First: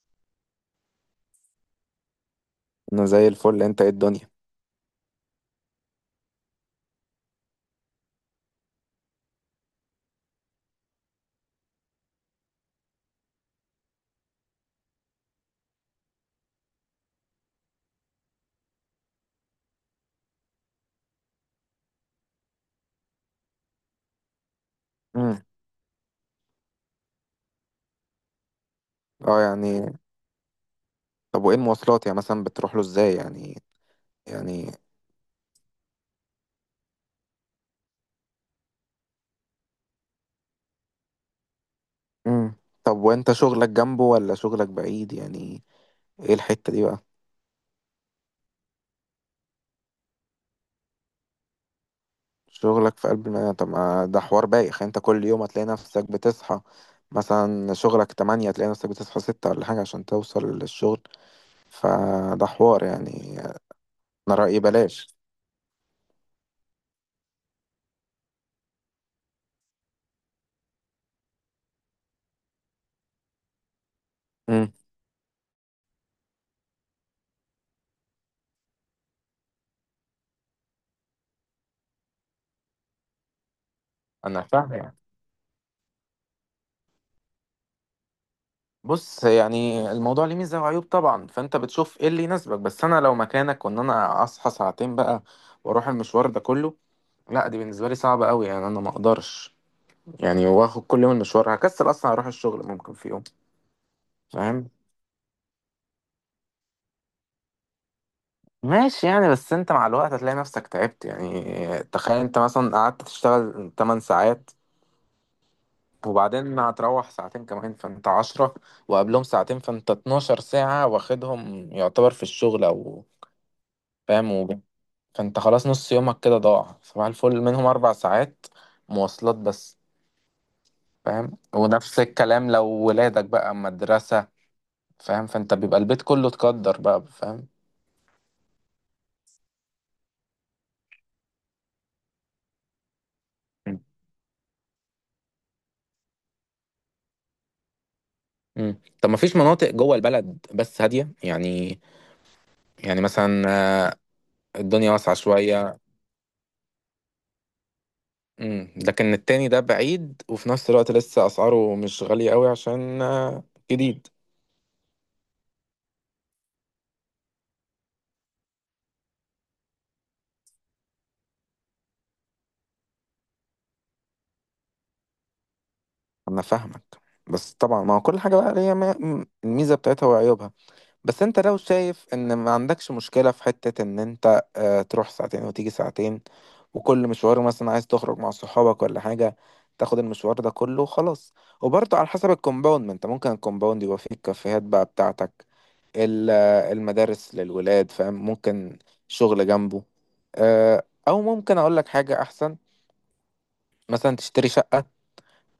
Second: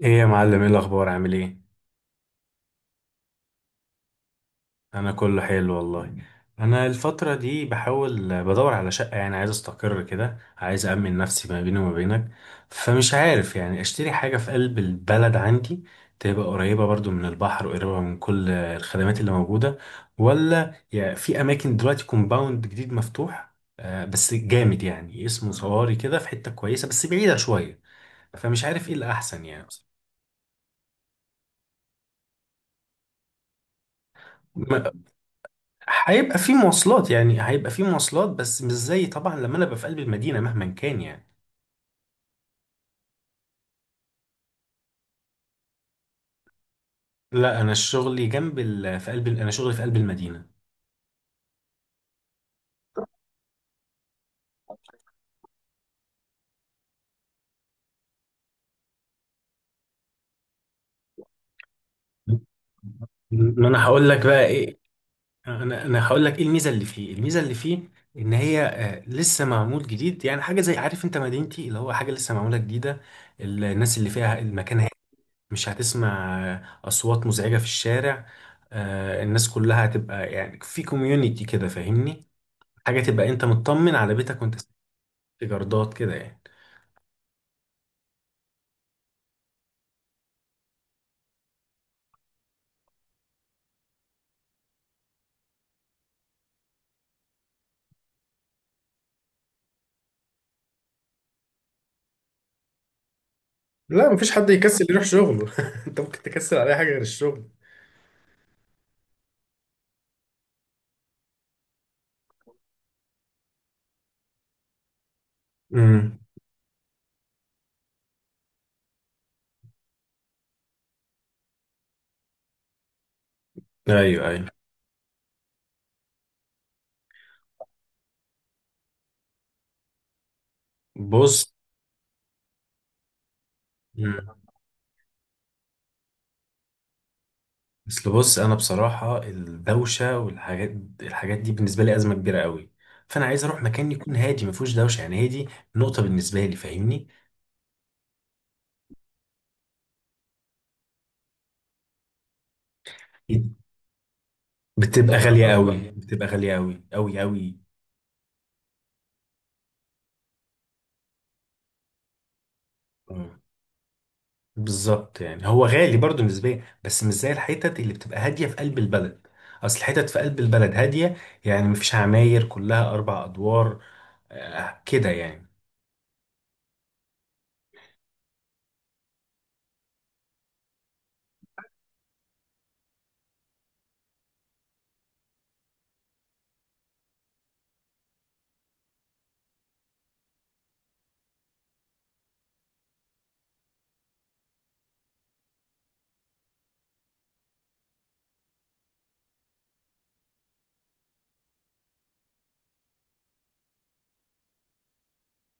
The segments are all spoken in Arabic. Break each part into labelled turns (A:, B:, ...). A: ايه يا معلم، ايه الاخبار، عامل ايه؟
B: انا زي الفل، انت ايه الدنيا؟
A: انا كله حلو والله. انا الفتره دي بحاول بدور على شقه، يعني عايز استقر كده، عايز امن نفسي ما بيني وما بينك. فمش عارف يعني، اشتري حاجه في قلب البلد عندي، تبقى قريبه برضو من البحر وقريبه من كل الخدمات اللي موجوده، ولا يعني في اماكن دلوقتي كومباوند جديد مفتوح، بس جامد يعني،
B: امم
A: اسمه صواري، كده في حته كويسه بس بعيده شويه. فمش عارف ايه
B: اه
A: الاحسن يعني.
B: يعني طب وايه المواصلات، يعني مثلا بتروح له ازاي يعني؟ يعني
A: هيبقى في مواصلات، يعني هيبقى في مواصلات، بس مش زي طبعا لما انا ابقى في قلب المدينه، مهما كان يعني.
B: امم طب وانت شغلك جنبه ولا شغلك بعيد يعني؟ ايه الحتة دي بقى؟
A: لا، انا شغلي في قلب المدينه.
B: شغلك في قلب المدينة. طب ما ده حوار بايخ يعني. انت كل يوم هتلاقي نفسك بتصحى، مثلا شغلك تمانية، هتلاقي نفسك بتصحى ستة ولا حاجة عشان توصل للشغل. فده حوار يعني.
A: ما انا هقول لك
B: انا
A: بقى
B: رأيي
A: ايه.
B: بلاش.
A: انا هقول لك ايه الميزه اللي فيه، الميزه اللي فيه، ان هي لسه معمول جديد، يعني حاجه زي، عارف انت مدينتي اللي هو حاجه لسه معموله جديده. الناس اللي فيها،
B: امم
A: المكان هادي. مش هتسمع اصوات مزعجه في الشارع. الناس كلها هتبقى يعني في كوميونيتي كده، فاهمني، حاجة تبقى انت مطمن على بيتك
B: انا
A: وانت ساكن،
B: فاهم.
A: في جردات كده يعني.
B: بص، يعني الموضوع ليه ميزة وعيوب طبعا، فانت بتشوف ايه اللي يناسبك. بس انا لو مكانك، وان انا اصحى ساعتين بقى واروح المشوار ده كله، لا دي بالنسبة لي صعبة قوي يعني. انا ما اقدرش يعني واخد كل يوم المشوار، هكسل اصلا اروح الشغل ممكن في يوم.
A: لا مفيش حد
B: فاهم؟
A: يكسل يروح شغله انت ممكن تكسل على اي حاجه غير الشغل.
B: ماشي يعني، بس انت مع الوقت هتلاقي نفسك تعبت يعني. تخيل انت مثلا قعدت تشتغل 8 ساعات،
A: امم.
B: وبعدين هتروح ساعتين كمان فانت عشرة، وقبلهم ساعتين فانت 12 ساعة واخدهم يعتبر في الشغل او.
A: ايوه، ايوه.
B: فاهم؟ فانت خلاص نص يومك كده ضاع، صباح الفل منهم 4 ساعات مواصلات بس. فاهم؟
A: بص.
B: ونفس الكلام لو ولادك بقى أما
A: مم.
B: مدرسة. فاهم؟ فانت بيبقى البيت كله تقدر بقى. فاهم؟
A: اصل بص، انا بصراحة الدوشة والحاجات، الحاجات دي بالنسبة لي أزمة كبيرة قوي. فانا عايز اروح
B: مم.
A: مكان يكون هادي، ما فيهوش دوشة، يعني هادي نقطة بالنسبة لي، فاهمني.
B: مم. طب ما فيش مناطق جوه البلد بس هادية يعني؟ يعني مثلا، آه، الدنيا واسعة
A: بتبقى غالية
B: شوية.
A: قوي، بتبقى غالية قوي قوي قوي.
B: مم. لكن التاني ده بعيد، وفي نفس الوقت لسه اسعاره مش غالية قوي عشان جديد.
A: بالظبط، يعني هو غالي برضه نسبيا، بس مش زي الحتت اللي بتبقى هاديه في قلب البلد. اصل الحتت في قلب البلد هاديه، يعني مفيش عماير كلها 4 ادوار، كده يعني.
B: انا فاهمك. بس طبعا ما هو كل حاجة بقى ليها الميزة بتاعتها وعيوبها. بس انت لو شايف ان ما عندكش مشكلة في حتة ان انت تروح ساعتين وتيجي ساعتين، وكل مشوار مثلا عايز تخرج مع صحابك ولا حاجة تاخد المشوار ده كله وخلاص. وبرضه على حسب الكومباوند، ما انت ممكن الكومباوند يبقى فيه الكافيهات بقى بتاعتك، المدارس للولاد. فاهم؟ ممكن شغل جنبه. او ممكن اقول لك حاجة احسن، مثلا تشتري شقة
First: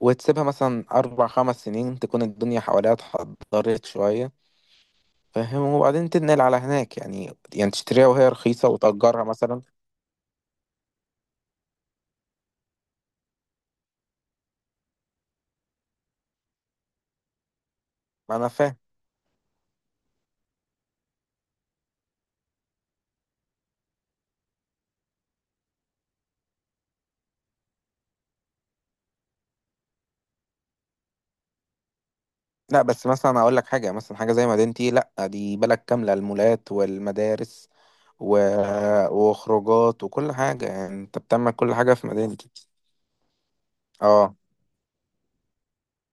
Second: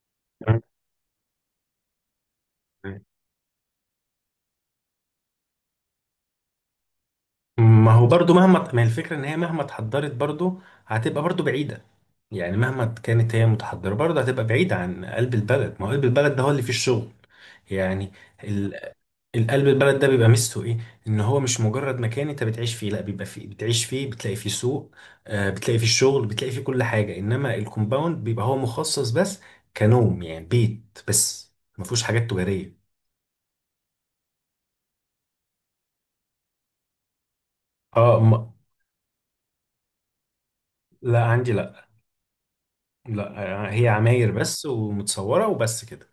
B: وتسيبها مثلا اربع خمس سنين، تكون الدنيا حواليها اتحضرت شوية. فاهم؟ وبعدين تنقل على هناك يعني،
A: ما هو
B: تشتريها وهي
A: برضو،
B: رخيصة
A: مهما، ما هي الفكرة ان
B: وتأجرها
A: هي مهما
B: مثلا.
A: اتحضرت برضو، هتبقى برضو بعيدة. يعني مهما كانت هي متحضرة برضو هتبقى بعيدة عن قلب البلد، ما هو قلب البلد ده هو اللي فيه الشغل، يعني.
B: ما أنا فاهم.
A: ال- القلب البلد ده بيبقى ميزته ايه؟ ان هو مش مجرد مكان انت بتعيش فيه، لا، بيبقى فيه، بتعيش فيه، بتلاقي فيه سوق، بتلاقي فيه شغل، بتلاقي فيه كل حاجة، انما الكومباوند بيبقى هو مخصص بس كنوم، يعني بيت بس ما فيهوش حاجات تجارية.
B: لا بس مثلا أقول لك حاجة، مثلا حاجة زي مدينتي، لا دي بلد كاملة، المولات والمدارس
A: اه،
B: و...
A: ما.
B: وخروجات وكل حاجة، يعني أنت
A: لا،
B: بتعمل
A: عندي،
B: كل
A: لا.
B: حاجة في مدينتي.
A: لا، هي عماير
B: اه.
A: بس ومتصورة وبس كده.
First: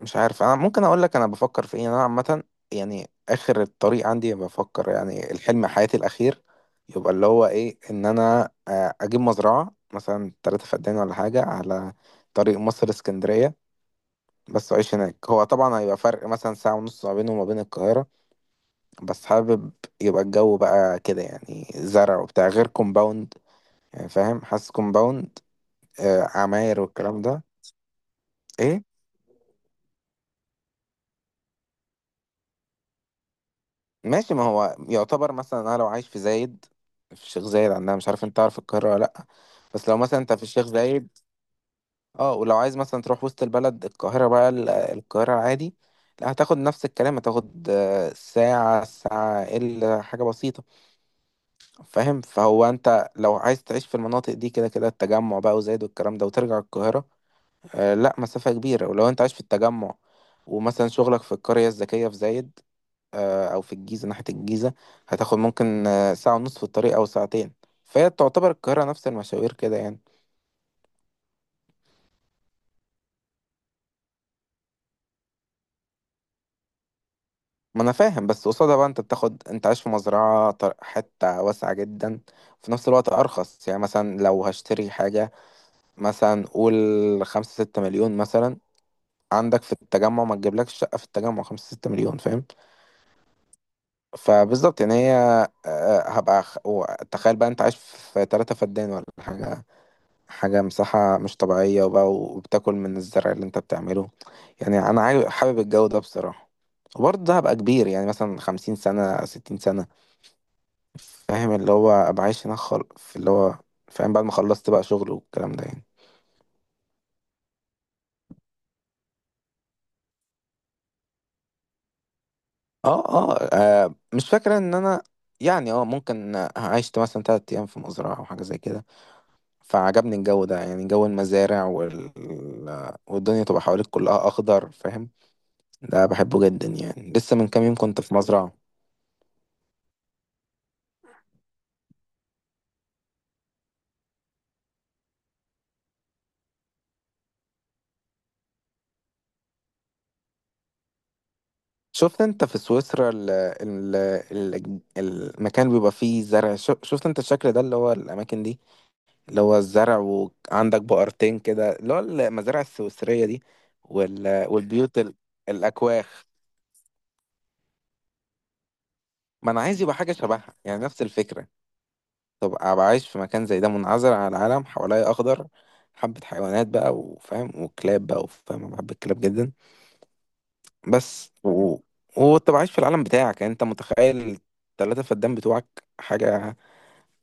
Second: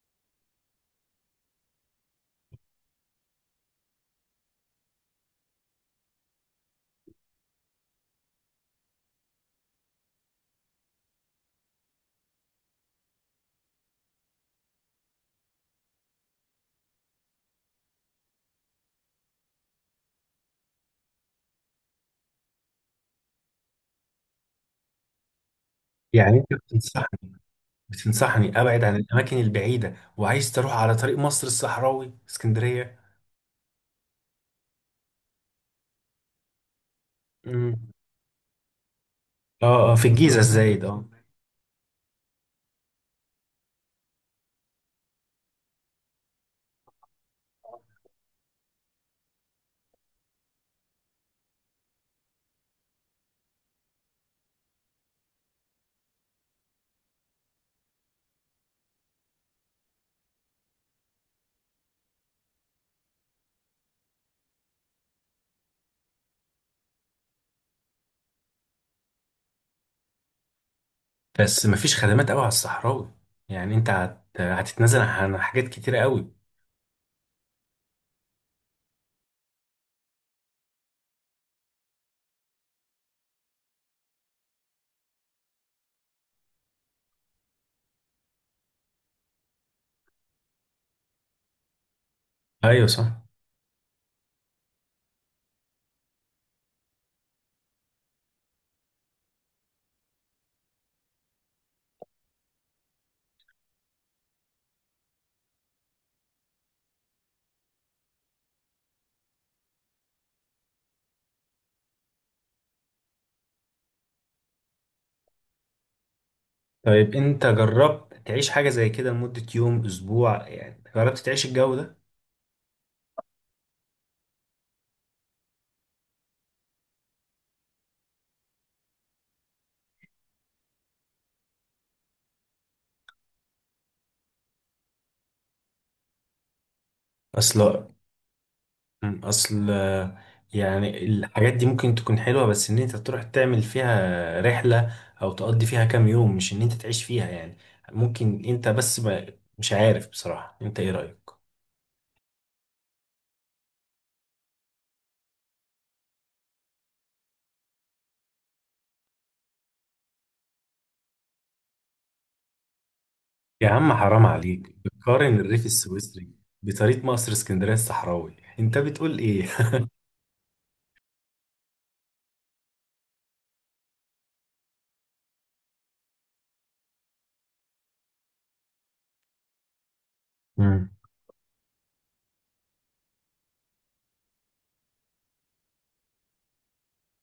B: مش عارف، انا ممكن اقول لك انا بفكر في ايه انا عامه. يعني اخر الطريق عندي بفكر، يعني الحلم حياتي الاخير يبقى اللي هو ايه، ان انا اجيب مزرعه مثلا 3 فدان ولا حاجه على طريق مصر اسكندريه، بس اعيش هناك. هو طبعا هيبقى فرق مثلا ساعه ونص ما بينه وما بين القاهره، بس حابب يبقى الجو بقى كده، يعني زرع وبتاع، غير كومباوند يعني. فاهم؟ حاسس كومباوند
A: يعني انت
B: عماير
A: بتنصحني،
B: والكلام ده.
A: بتنصحني
B: ايه؟
A: ابعد عن الاماكن البعيدة، وعايز تروح على طريق مصر الصحراوي اسكندرية؟
B: ماشي. ما هو يعتبر مثلا انا لو عايش في زايد، في الشيخ زايد
A: امم.
B: عندنا، مش عارف انت تعرف القاهرة ولا لا، بس
A: اه، اه،
B: لو
A: في
B: مثلا انت
A: الجيزة
B: في الشيخ
A: الزايد، اه.
B: زايد، اه، ولو عايز مثلا تروح وسط البلد القاهرة بقى، القاهرة عادي، لا هتاخد نفس الكلام، هتاخد ساعة ساعة إلا حاجة بسيطة. فاهم؟ فهو انت لو عايز تعيش في المناطق دي كده كده، التجمع بقى وزايد والكلام ده، وترجع القاهرة، لا مسافة كبيرة. ولو انت عايش في التجمع ومثلا شغلك في القرية الذكية في زايد، او في الجيزه ناحيه الجيزه، هتاخد ممكن ساعه ونص في الطريق او ساعتين. فهي تعتبر القاهره نفس المشاوير كده يعني.
A: بس مفيش خدمات قوي على الصحراوي. يعني انت هتتنازل عن حاجات كتيرة قوي.
B: ما انا فاهم، بس قصادها بقى انت بتاخد، انت عايش في مزرعه حته واسعه جدا، في نفس الوقت ارخص. يعني مثلا لو هشتري حاجه، مثلا قول خمسة ستة مليون مثلا، عندك في التجمع ما تجيبلكش شقه في التجمع خمسة ستة مليون. فاهم؟
A: ايوه، صح.
B: فبالظبط يعني هي آه، هبقى خ- و- تخيل بقى انت عايش في 3 فدان ولا حاجه، حاجة مساحة مش طبيعية، وبقى وبتاكل من الزرع اللي انت بتعمله. يعني انا حابب الجو ده بصراحة. وبرضه ده هبقى كبير، يعني مثلا 50 سنة 60 سنة. فاهم؟ اللي هو ابقى عايش هناك في اللي هو، فاهم؟ بعد ما خلصت بقى شغل والكلام ده يعني.
A: طيب انت جربت تعيش حاجة زي كده لمدة يوم، اسبوع، يعني جربت تعيش الجو ده؟
B: اه اه، مش فاكرة ان انا يعني، اه ممكن عشت مثلا 3 ايام في مزرعة او حاجة زي كده، فعجبني الجو ده يعني. جو المزارع والدنيا تبقى حواليك كلها اخضر. فاهم؟ ده بحبه جدا يعني. لسه من كام يوم
A: اصل
B: كنت في مزرعة.
A: اصل يعني الحاجات دي ممكن تكون حلوة، بس ان انت تروح تعمل فيها رحلة او تقضي فيها كام يوم، مش ان انت تعيش فيها يعني. ممكن انت بس ما، مش عارف بصراحة، انت ايه رأيك؟
B: شفت انت في سويسرا ال المكان بيبقى فيه زرع، شفت انت الشكل ده اللي هو الاماكن دي، اللي هو الزرع وعندك بقرتين كده، اللي هو المزارع السويسرية دي،
A: يا عم حرام عليك،
B: والبيوت
A: بتقارن الريف
B: الاكواخ.
A: السويسري بطريق مصر اسكندرية الصحراوي، انت بتقول ايه؟
B: ما انا عايز يبقى حاجة شبهها، يعني نفس الفكرة. طب ابقى عايش في مكان زي ده، منعزل عن العالم، حواليا اخضر، حبة حيوانات بقى وفاهم وكلاب بقى وفاهم، انا بحب الكلاب جدا.
A: مم.
B: بس و... وتبقى عايش في العالم بتاعك. يعني انت متخيل التلاتة فدان بتوعك؟ حاجة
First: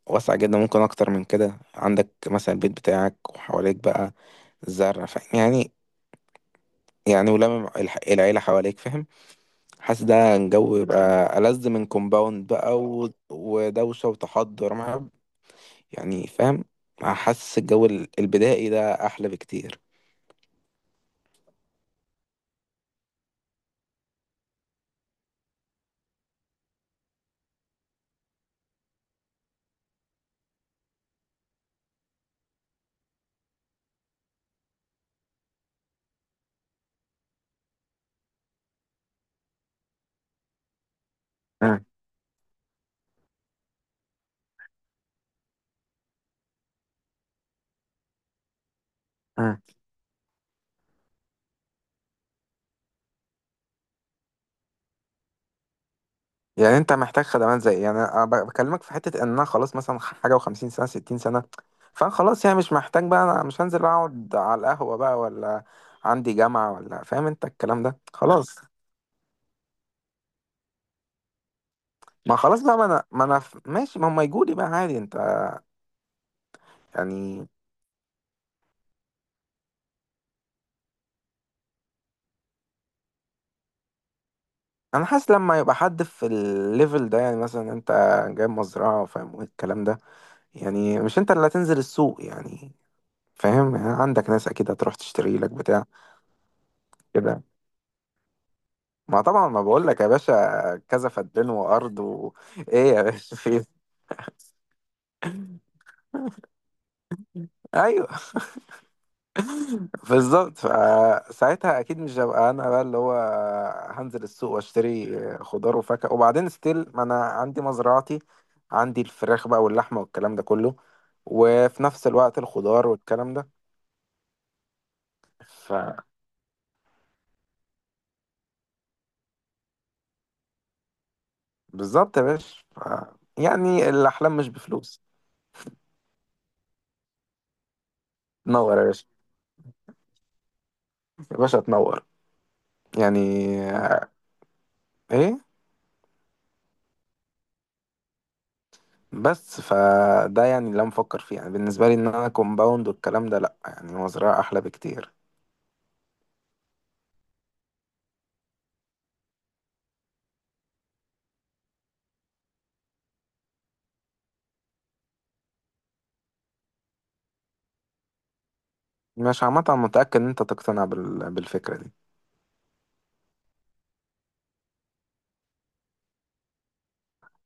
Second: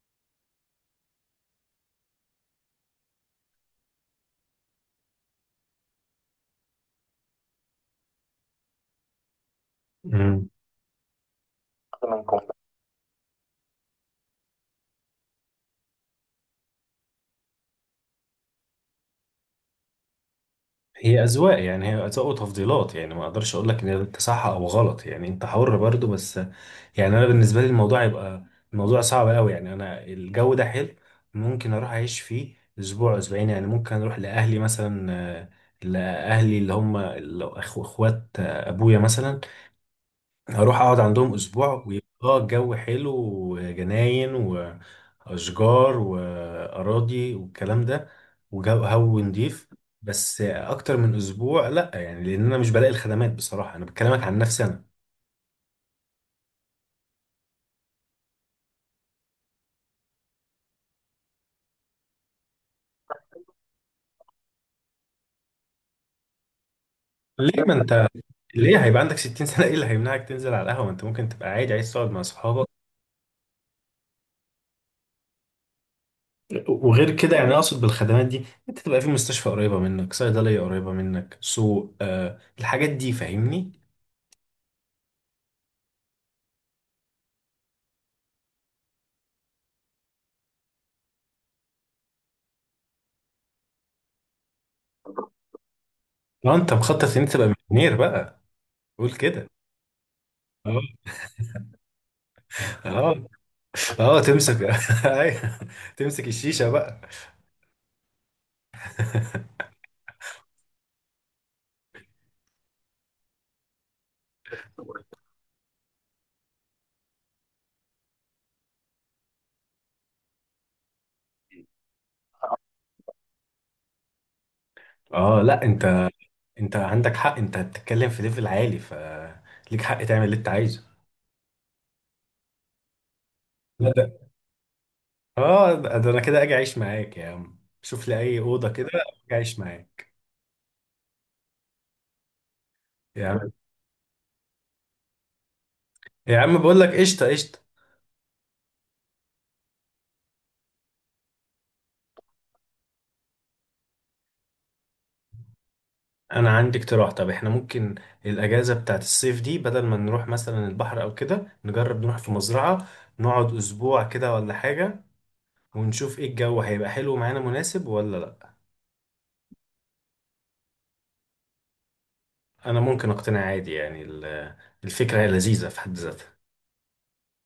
B: واسع جدا، ممكن اكتر من كده، عندك مثلا البيت بتاعك وحواليك بقى الزرع. فاهم يعني؟ ولما العيلة حواليك، فاهم؟ حاسس ده
A: مم.
B: الجو يبقى ألذ من كومباوند بقى ودوشة وتحضر مع، يعني فاهم؟ حاسس الجو البدائي ده أحلى بكتير.
A: هي أذواق، يعني هي أذواق وتفضيلات، يعني ما أقدرش أقول لك إن ده صح أو غلط، يعني أنت حر برضو، بس يعني انا بالنسبه لي الموضوع يبقى، الموضوع صعب قوي، يعني انا، الجو ده حلو، ممكن اروح اعيش فيه اسبوع، اسبوعين، يعني ممكن اروح لاهلي مثلا، آه، لاهلي اللي هم اخوات ابويا مثلا، اروح اقعد عندهم اسبوع، ويبقى الجو حلو، وجناين واشجار واراضي والكلام ده، وجو هو
B: اه،
A: نضيف. بس اكتر من اسبوع لا، يعني لان انا مش بلاقي الخدمات، بصراحه انا بكلمك عن نفسي انا.
B: يعني انت محتاج خدمات زي. يعني انا بكلمك في حته ان انا خلاص مثلا حاجه و50 سنه 60 سنه، فانا خلاص يعني مش محتاج بقى. انا مش هنزل اقعد على القهوه بقى ولا عندي جامعه ولا، فاهم انت
A: ليه ما
B: الكلام ده
A: انت،
B: خلاص.
A: ليه هيبقى عندك 60 سنة ايه اللي هيمنعك تنزل على القهوة، ما انت ممكن تبقى عادي عايز تقعد مع
B: ما خلاص
A: صحابك.
B: بقى ما انا ماشي، ما هم يجوا لي بقى عادي. انت
A: وغير كده
B: يعني.
A: يعني، اقصد بالخدمات دي، انت تبقى في مستشفى قريبة منك، صيدلية قريبة منك، سوق، الحاجات دي، فاهمني.
B: انا حاسس لما يبقى حد في الليفل ده، يعني مثلا انت جايب مزرعه، فاهم الكلام ده، يعني مش انت اللي هتنزل السوق يعني. فاهم؟ يعني عندك ناس اكيد هتروح تشتري لك بتاع
A: اه، انت مخطط ان انت
B: كده.
A: تبقى مليونير بقى؟ قول
B: ما طبعا،
A: كده.
B: ما بقول لك يا باشا،
A: اه،
B: كذا فدان وارض ايه يا
A: اه،
B: باشا في إيه؟
A: اه، تمسك أيوه. تمسك الشيشة بقى.
B: ايوه بالظبط. فساعتها اكيد مش هبقى انا بقى اللي هو هنزل السوق واشتري خضار وفاكهه، وبعدين ستيل. ما انا عندي مزرعتي، عندي الفراخ بقى واللحمه والكلام ده كله، وفي نفس الوقت الخضار والكلام ده.
A: اه، لا، انت، انت عندك حق، انت بتتكلم في ليفل عالي، ف ليك حق تعمل اللي انت عايزه.
B: فبالظبط يا باشا يعني
A: لا ده،
B: الاحلام مش بفلوس.
A: اه، ده انا كده اجي اعيش معاك يا عم، شوف لي اي اوضه
B: تنور يا
A: كده.
B: باشا.
A: اجي اعيش معاك.
B: يا باشا تنور. يعني،
A: يا عم.
B: ايه؟
A: يا عم، بقول لك قشطه قشطه.
B: بس فده يعني اللي انا بفكر فيه، يعني بالنسبه لي، ان انا كومباوند والكلام ده لا، يعني هو زراعه احلى بكتير.
A: انا عندي اقتراح، طب احنا ممكن الاجازه بتاعت الصيف دي بدل ما نروح مثلا البحر او كده، نجرب نروح في مزرعه، نقعد اسبوع كده ولا حاجه، ونشوف ايه، الجو هيبقى حلو معانا مناسب ولا لا؟
B: مش عامه، أنا متاكد ان انت تقتنع بالفكره دي.
A: انا ممكن اقتنع عادي، يعني الفكره هي لذيذه في حد ذاتها.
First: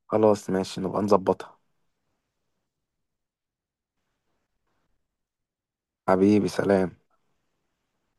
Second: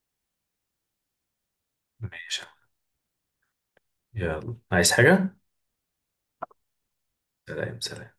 B: خلاص ماشي، نبقى نظبطها.
A: ماشي. يلا، عايز حاجه؟
B: حبيبي سلام.
A: سلام، سلام.